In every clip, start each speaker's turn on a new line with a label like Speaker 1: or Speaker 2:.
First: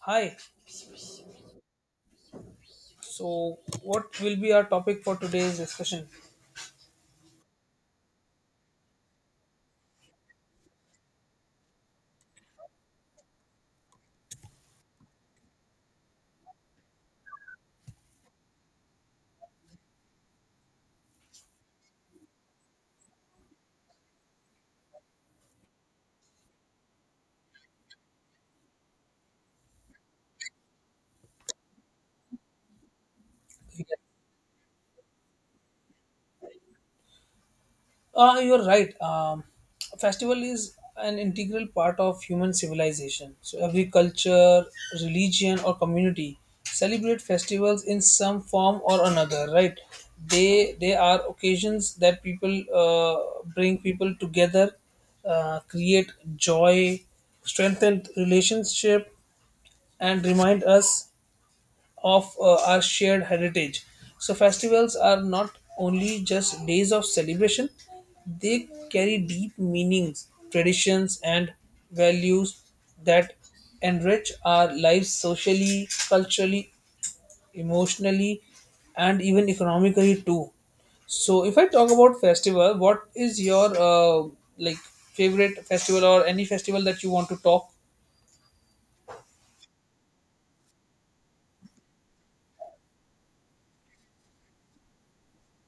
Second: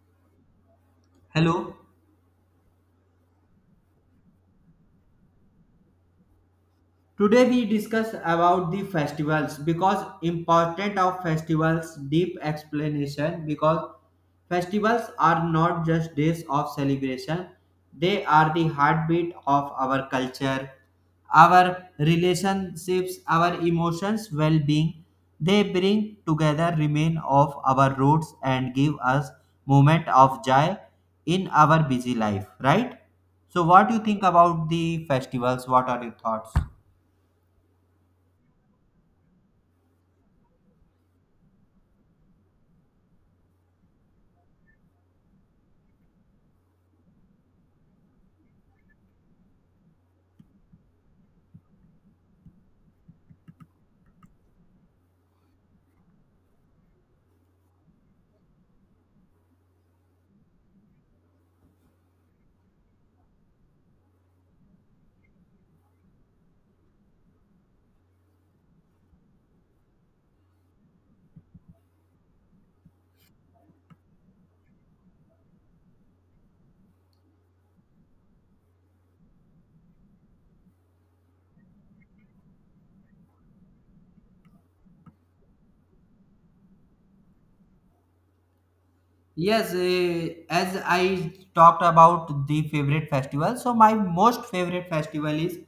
Speaker 1: Hi.
Speaker 2: Hello.
Speaker 1: So, what will be our topic for today's discussion?
Speaker 2: Today we discuss about the festivals because important of festivals deep explanation because festivals are not just days of celebration, they are the heartbeat of our culture, our relationships, our emotions, well-being. They bring together remain of our roots and give us moment of joy in our busy life, right? So what do you think about the festivals? What are your thoughts?
Speaker 1: Ah, you're right. Festival is an integral part of human civilization. So, every culture, religion, or community celebrate festivals in some form or another. Right? They are occasions that people bring people together, create joy, strengthen relationship, and remind us of our shared heritage. So festivals are not only just days of celebration, they carry deep meanings, traditions, and values that enrich our lives socially, culturally, emotionally, and even economically too. So if I talk about festival, what is your like favorite festival or any festival that you want to talk?
Speaker 2: Yes, as I talked about the favorite festival, so my most favorite festival is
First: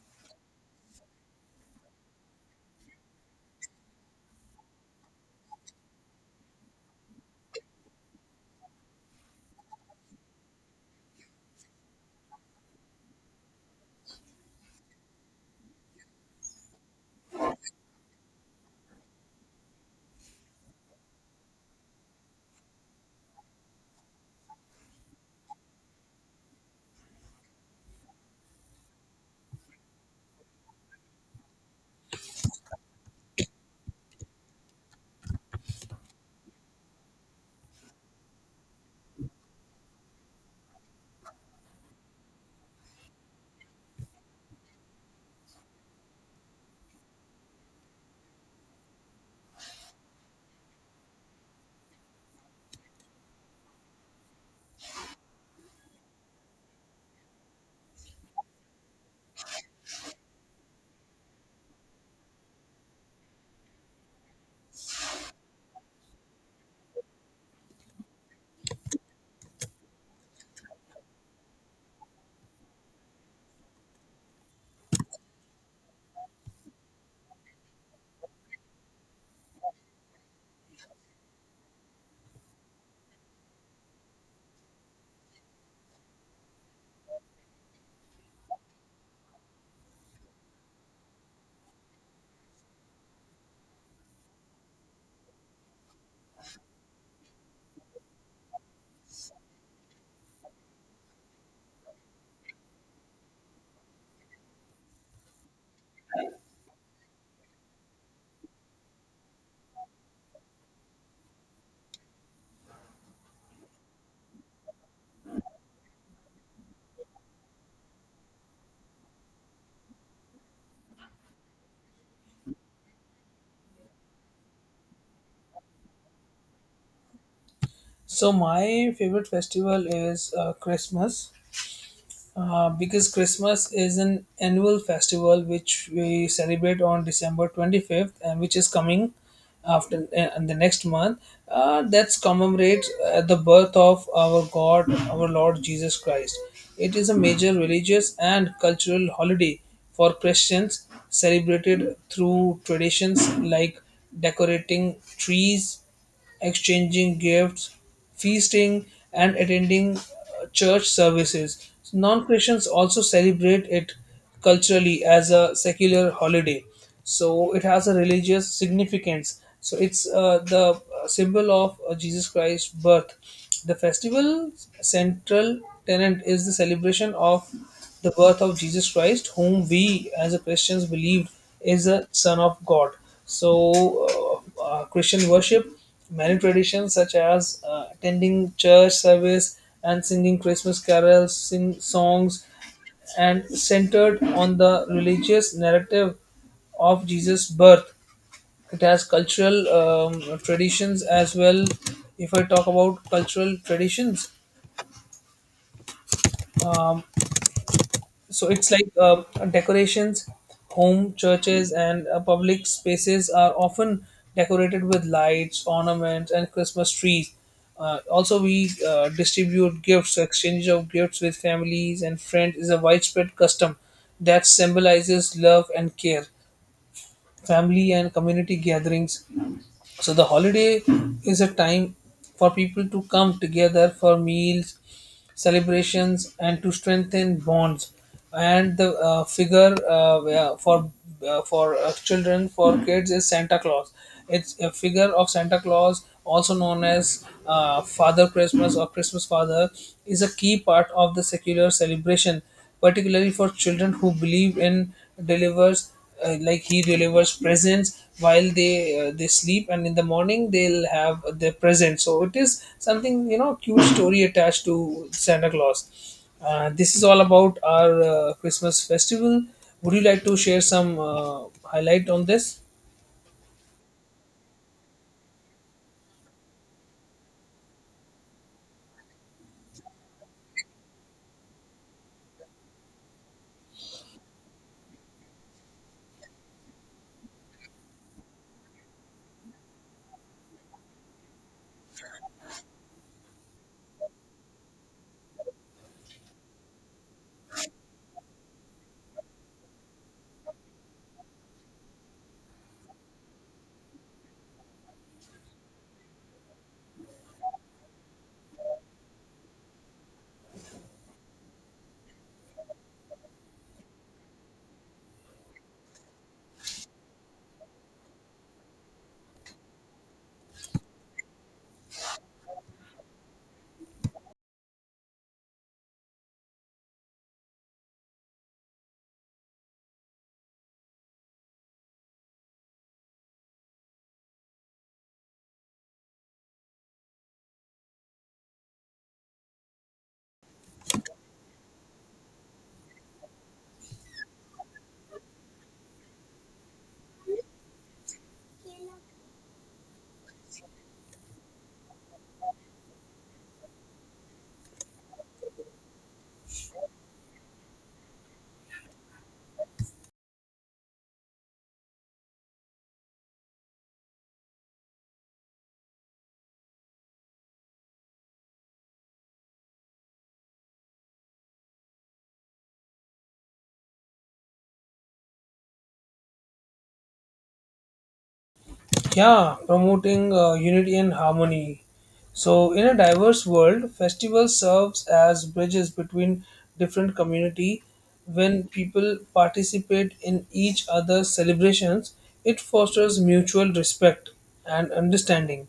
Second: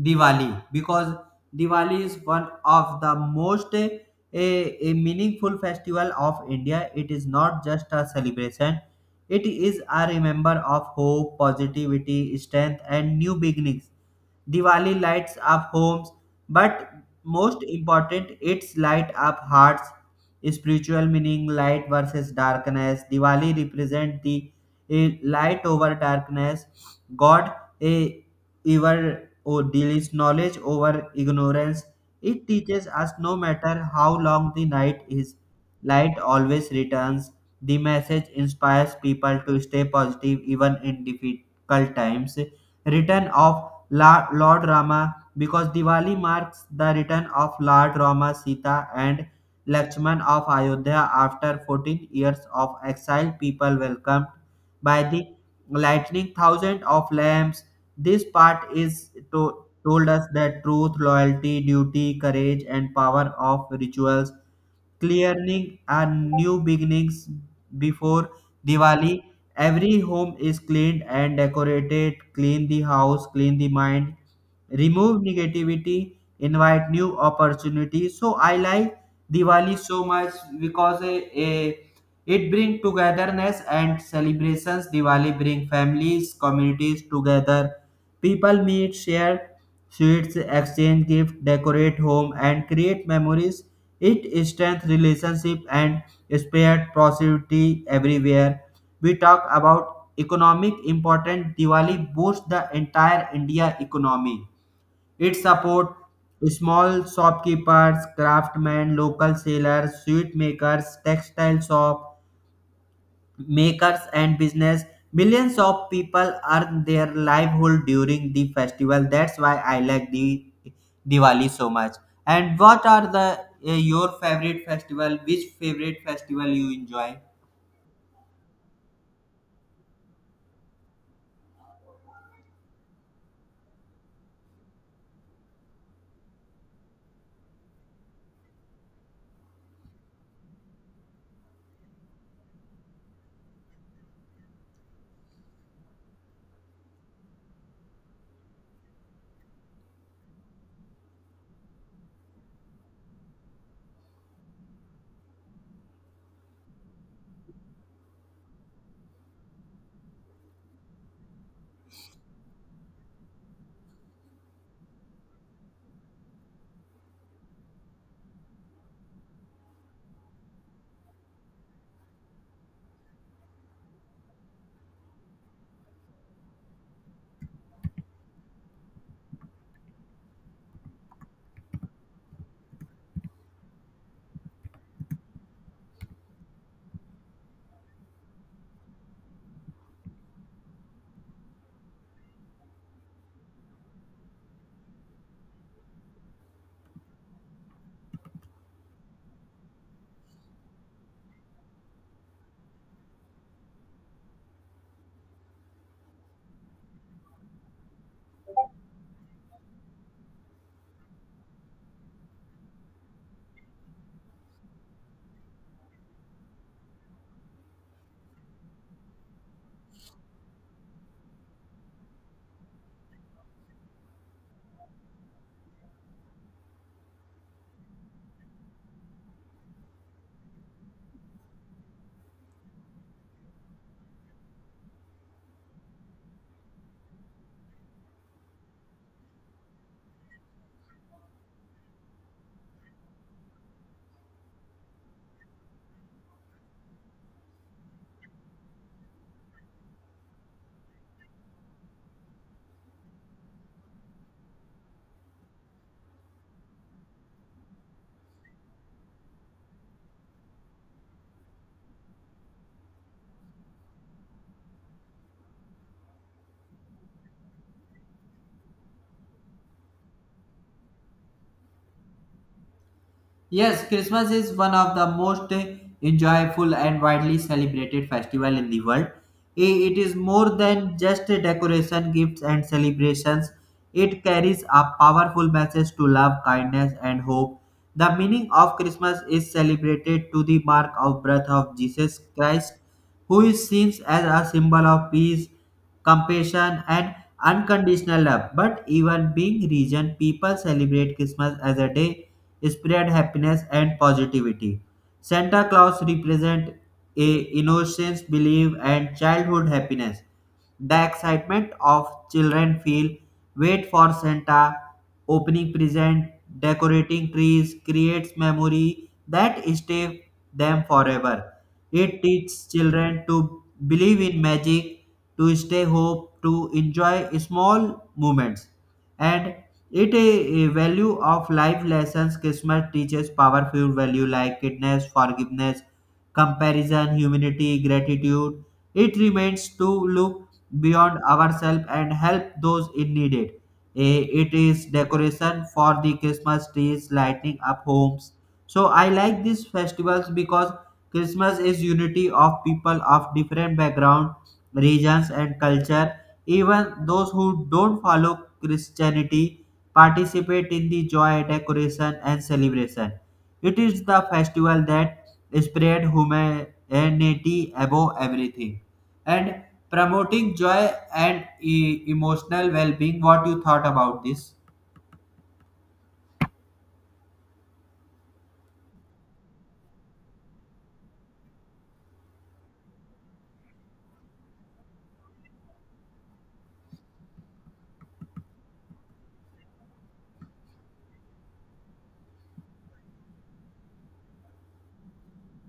Speaker 2: Diwali because Diwali is one of the most eh, a meaningful festival of India. It is not just a celebration; it is a remember of hope, positivity, strength, and new beginnings. Diwali lights up homes, but most important, it's light up hearts. Spiritual meaning light versus darkness. Diwali represent the light over darkness. God a ever or deals knowledge over ignorance. It teaches us no matter how long the night is, light always returns. The message inspires people to stay positive even in difficult times. Return of Lord Rama because Diwali marks the return of Lord Rama, Sita, and Lakshman of Ayodhya after 14 years of exile. People welcomed by the lightning thousand of lamps. This part is told us that truth, loyalty, duty, courage, and power of rituals clearing and new beginnings before Diwali. Every home is cleaned and decorated. Clean the house, clean the mind, remove negativity, invite new opportunities. So I like Diwali so much because it brings togetherness and celebrations. Diwali bring families, communities together. People meet, share sweets, exchange gifts, decorate home, and create memories. It strengthens relationship and spread prosperity everywhere. We talk about economic importance. Diwali boosts the entire India economy. It supports small shopkeepers, craftsmen, local sellers, sweet makers, textile shop, makers and business, millions of people earn their livelihood during the festival. That's why I like the Diwali so much. And what are the your favorite festival? Which favorite festival you enjoy?
Speaker 1: So my favorite festival is Christmas. Because Christmas is an annual festival which we celebrate on December 25th and which is coming after and the next month, that's commemorates the birth of our God, our Lord Jesus Christ. It is a major religious and cultural holiday for Christians, celebrated through traditions like decorating trees, exchanging gifts, feasting, and attending church services. Non Christians also celebrate it culturally as a secular holiday. So it has a religious significance. So it's the symbol of Jesus Christ's birth. The festival's central tenet is the celebration of the birth of Jesus Christ, whom we as a Christians believe is the Son of God. So, Christian worship. Many traditions, such as attending church service and singing Christmas carols, sing songs, and centered on the religious narrative of Jesus' birth. It has cultural traditions as well. If I talk about cultural traditions, so it's like decorations, home, churches, and public spaces are often decorated with lights, ornaments, and Christmas trees. Also we distribute gifts. Exchange of gifts with families and friends is a widespread custom that symbolizes love and care, family and community gatherings. So the holiday is a time for people to come together for meals, celebrations, and to strengthen bonds. And the figure, yeah, for children, for kids is Santa Claus. It's a figure of Santa Claus, also known as Father Christmas or Christmas Father, is a key part of the secular celebration, particularly for children who believe in delivers, like he delivers presents while they sleep, and in the morning they'll have their present. So it is something, cute story attached to Santa Claus. This is all about our Christmas festival. Would you like to share some highlight on this?
Speaker 2: Yes, Christmas is one of the most enjoyable and widely celebrated festival in the world. It is more than just a decoration, gifts and celebrations. It carries a powerful message to love, kindness and hope. The meaning of Christmas is celebrated to the mark of birth of Jesus Christ, who is seen as a symbol of peace, compassion and unconditional love. But even being region, people celebrate Christmas as a day spread happiness and positivity. Santa Claus represents a innocence, belief, and childhood happiness. The excitement of children feel, wait for Santa, opening present, decorating trees creates memory that stay them forever. It teaches children to believe in magic, to stay hope, to enjoy small moments. And it a value of life lessons. Christmas teaches powerful value like kindness, forgiveness, comparison, humanity, gratitude. It remains to look beyond ourselves and help those in need. It It is decoration for the Christmas trees, lighting up homes. So I like these festivals because Christmas is unity of people of different background, regions, and culture. Even those who don't follow Christianity participate in the joy, decoration, and celebration. It is the festival that spread humanity above everything and promoting joy and emotional well-being. What you thought about this?
Speaker 1: Yeah, promoting unity and harmony. So, in a diverse world, festival serves as bridges between different community. When people participate in each other's celebrations, it fosters mutual respect and understanding.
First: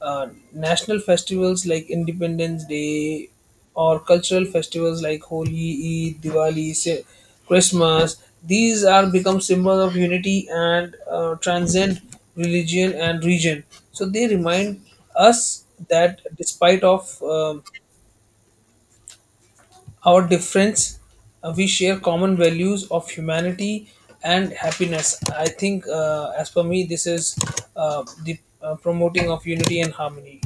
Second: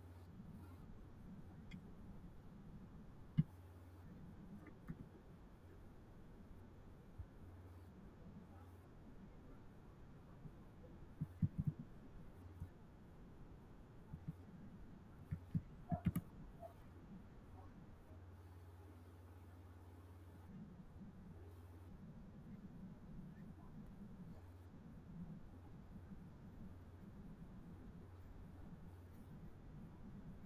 Speaker 1: uh, National festivals like Independence Day or cultural festivals like Holi, Eid, Diwali, Christmas. These are become symbols of unity, and transcend religion and region. So they remind us that despite of our difference, we share common values of humanity and happiness. I think, as per me, this is the promoting of unity and harmony.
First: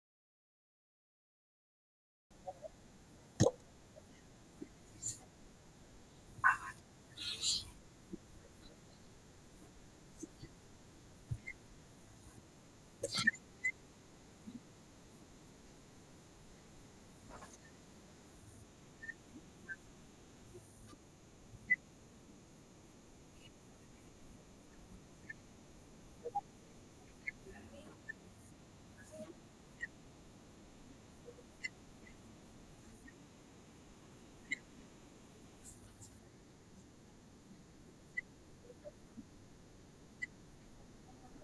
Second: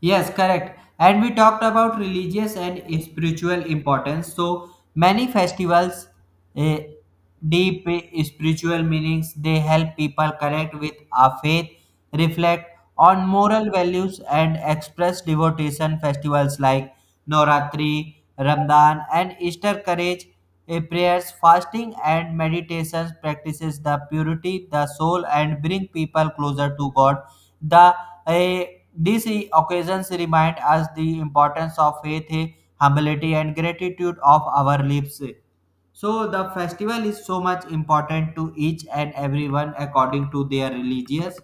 Speaker 2: Yes, correct. And we talked about religious and spiritual importance. So many festivals, eh, deep spiritual meanings, they help people connect with our faith, reflect on moral values, and express devotion. Festivals like Noratri, Ramadan, and Easter courage prayers, fasting, and meditations practices the purity, the soul, and bring people closer to God. The eh, these occasions remind us the importance of faith, humility, and gratitude of our lives. So the festival is so much important to each and everyone according to their religious.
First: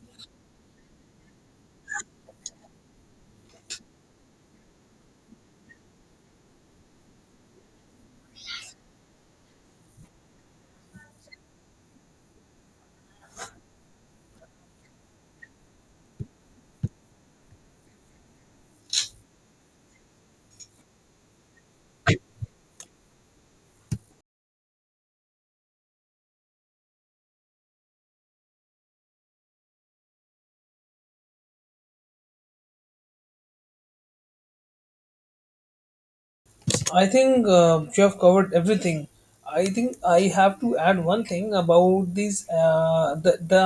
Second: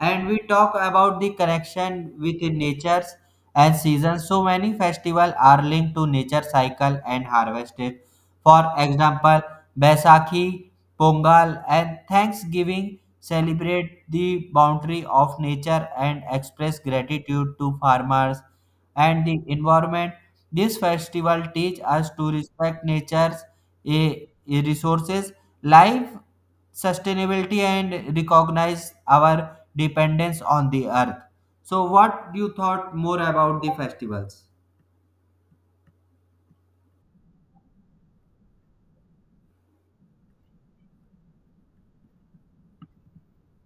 Speaker 2: And we talk about the connection with natures and seasons. So many festivals are linked to nature cycle and harvested. For example, Baisakhi, Pongal, and Thanksgiving celebrate the boundary of nature and express gratitude to farmers and the environment. This festival teach us to respect nature's a resources, life sustainability, and recognize our dependence on the earth. So, what you thought more about the festivals?
Speaker 1: I think you have covered everything. I think I have to add one thing about this. The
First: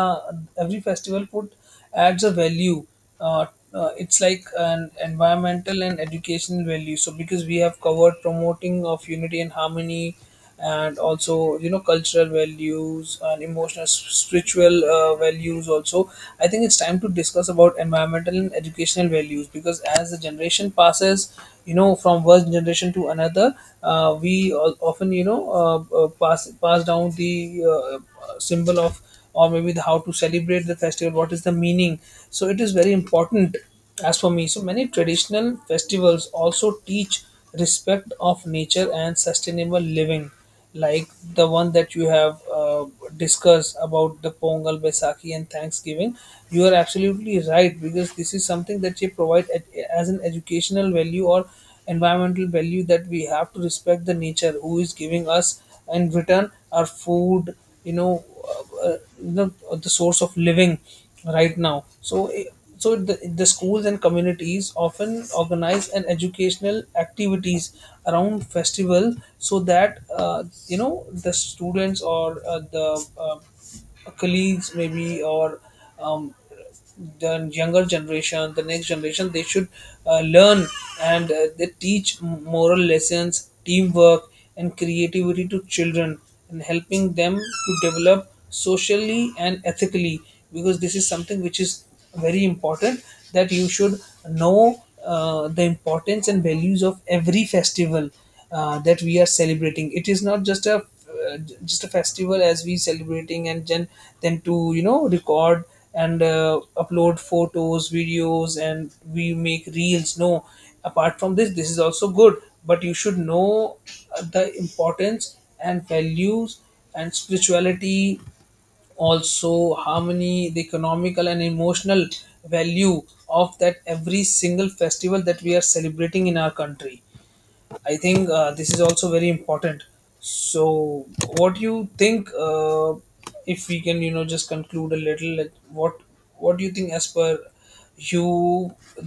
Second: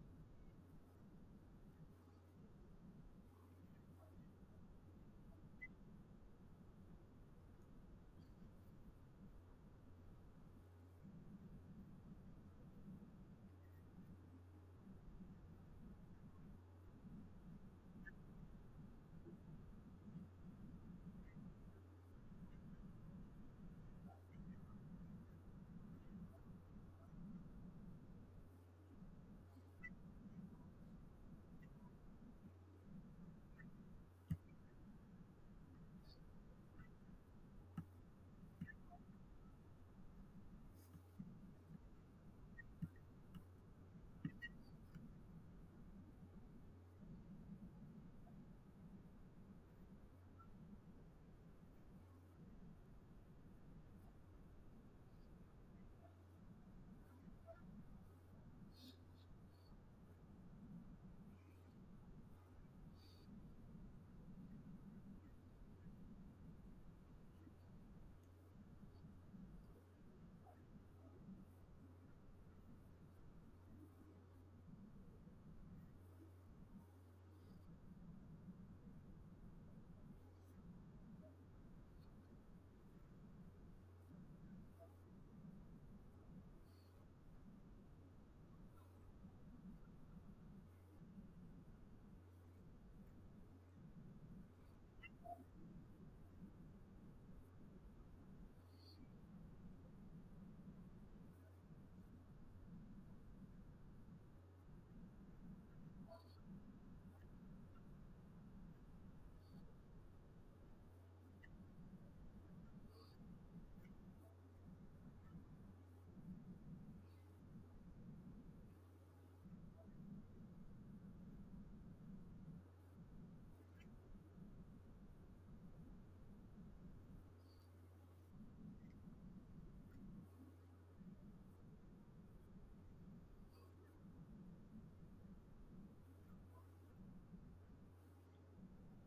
Speaker 1: every festival put adds a value. Uh, it's like an environmental and educational value. So because we have covered promoting of unity and harmony, and also, cultural values and emotional, spiritual values also, I think it's time to discuss about environmental and educational values, because as the generation passes, you know, from one generation to another, we often, you know, pass down the symbol of, or maybe the how to celebrate the festival, what is the meaning. So it is very important. As for me, so many traditional festivals also teach respect of nature and sustainable living, like the one that you have discussed about the Pongal, Baisakhi, and Thanksgiving. You are absolutely right, because this is something that they provide at, as an educational value or environmental value, that we have to respect the nature who is giving us in return our food, you know the source of living right now. So. So the schools and communities often organize an educational activities around festival, so that, you know, the students or the colleagues maybe, or um, the younger generation, the next generation, they should learn, and they teach moral lessons, teamwork, and creativity to children, and helping them to develop socially and ethically, because this is something which is very important, that you should know the importance and values of every festival that we are celebrating. It is not just a just a festival, as we celebrating, and then to, you know, record and upload photos, videos, and we make reels. No, apart from this, this is also good, but you should know the importance and values and spirituality, also harmony, the economical and emotional value of that every single festival that we are celebrating in our country. I think this is also very important. So what do you think, if we can, you know, just conclude a little, like what what do you think as per you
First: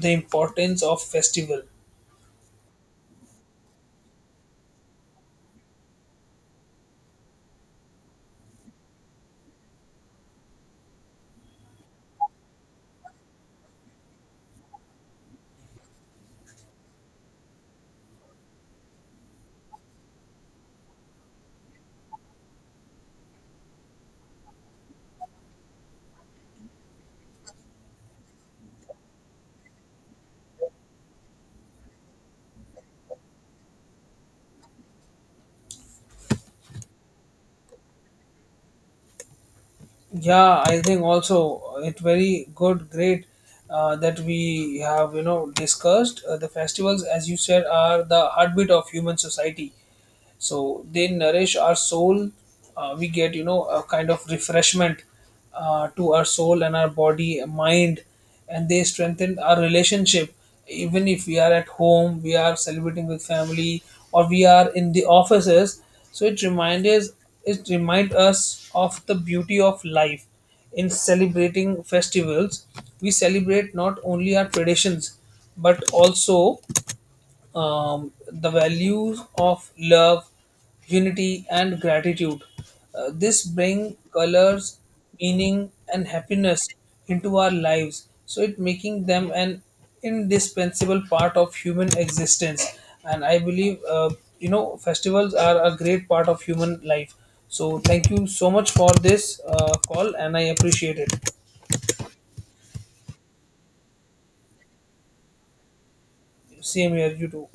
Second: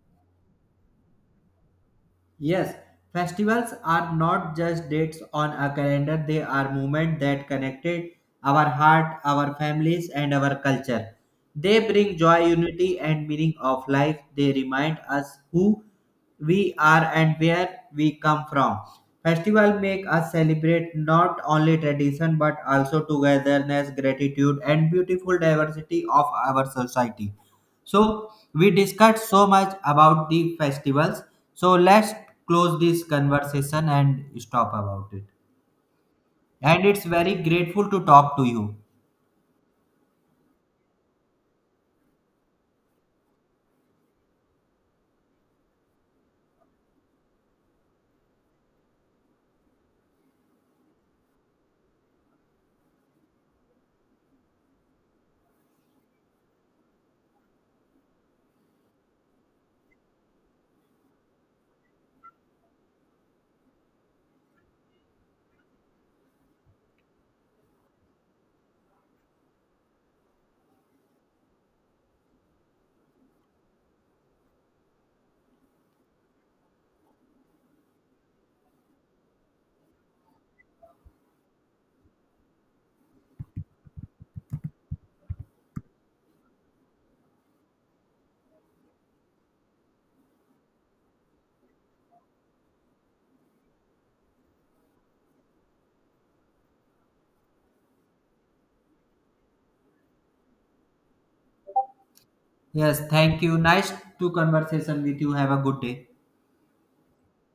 Speaker 1: the importance of festival?
Speaker 2: Yes, festivals are not just dates on a calendar, they are movements that connected our heart, our families, and our culture. They bring joy, unity, and meaning of life. They remind us who we are and where we come from. Festival make us celebrate not only tradition but also togetherness, gratitude, and beautiful diversity of our society. So we discussed so much about the festivals. So let's close this conversation and stop about it. And it's very grateful to talk to you.
Speaker 1: Yeah, I think also it's very good, great, that we have, you know, discussed the festivals. As you said, are the heartbeat of human society, so they nourish our soul. We get, you know, a kind of refreshment to our soul and our body, mind, and they strengthen our relationship. Even if we are at home, we are celebrating with family, or we are in the offices. So it reminds us, it remind us of the beauty of life. In celebrating festivals, we celebrate not only our traditions, but also the values of love, unity, and gratitude. This bring colors, meaning, and happiness into our lives. So it making them an indispensable part of human existence. And I believe, you know, festivals are a great part of human life. So thank you so much for this call, and I appreciate it.
Speaker 2: Yes, thank you. Nice to conversation with you. Have a good day.
Speaker 1: Same here, you too.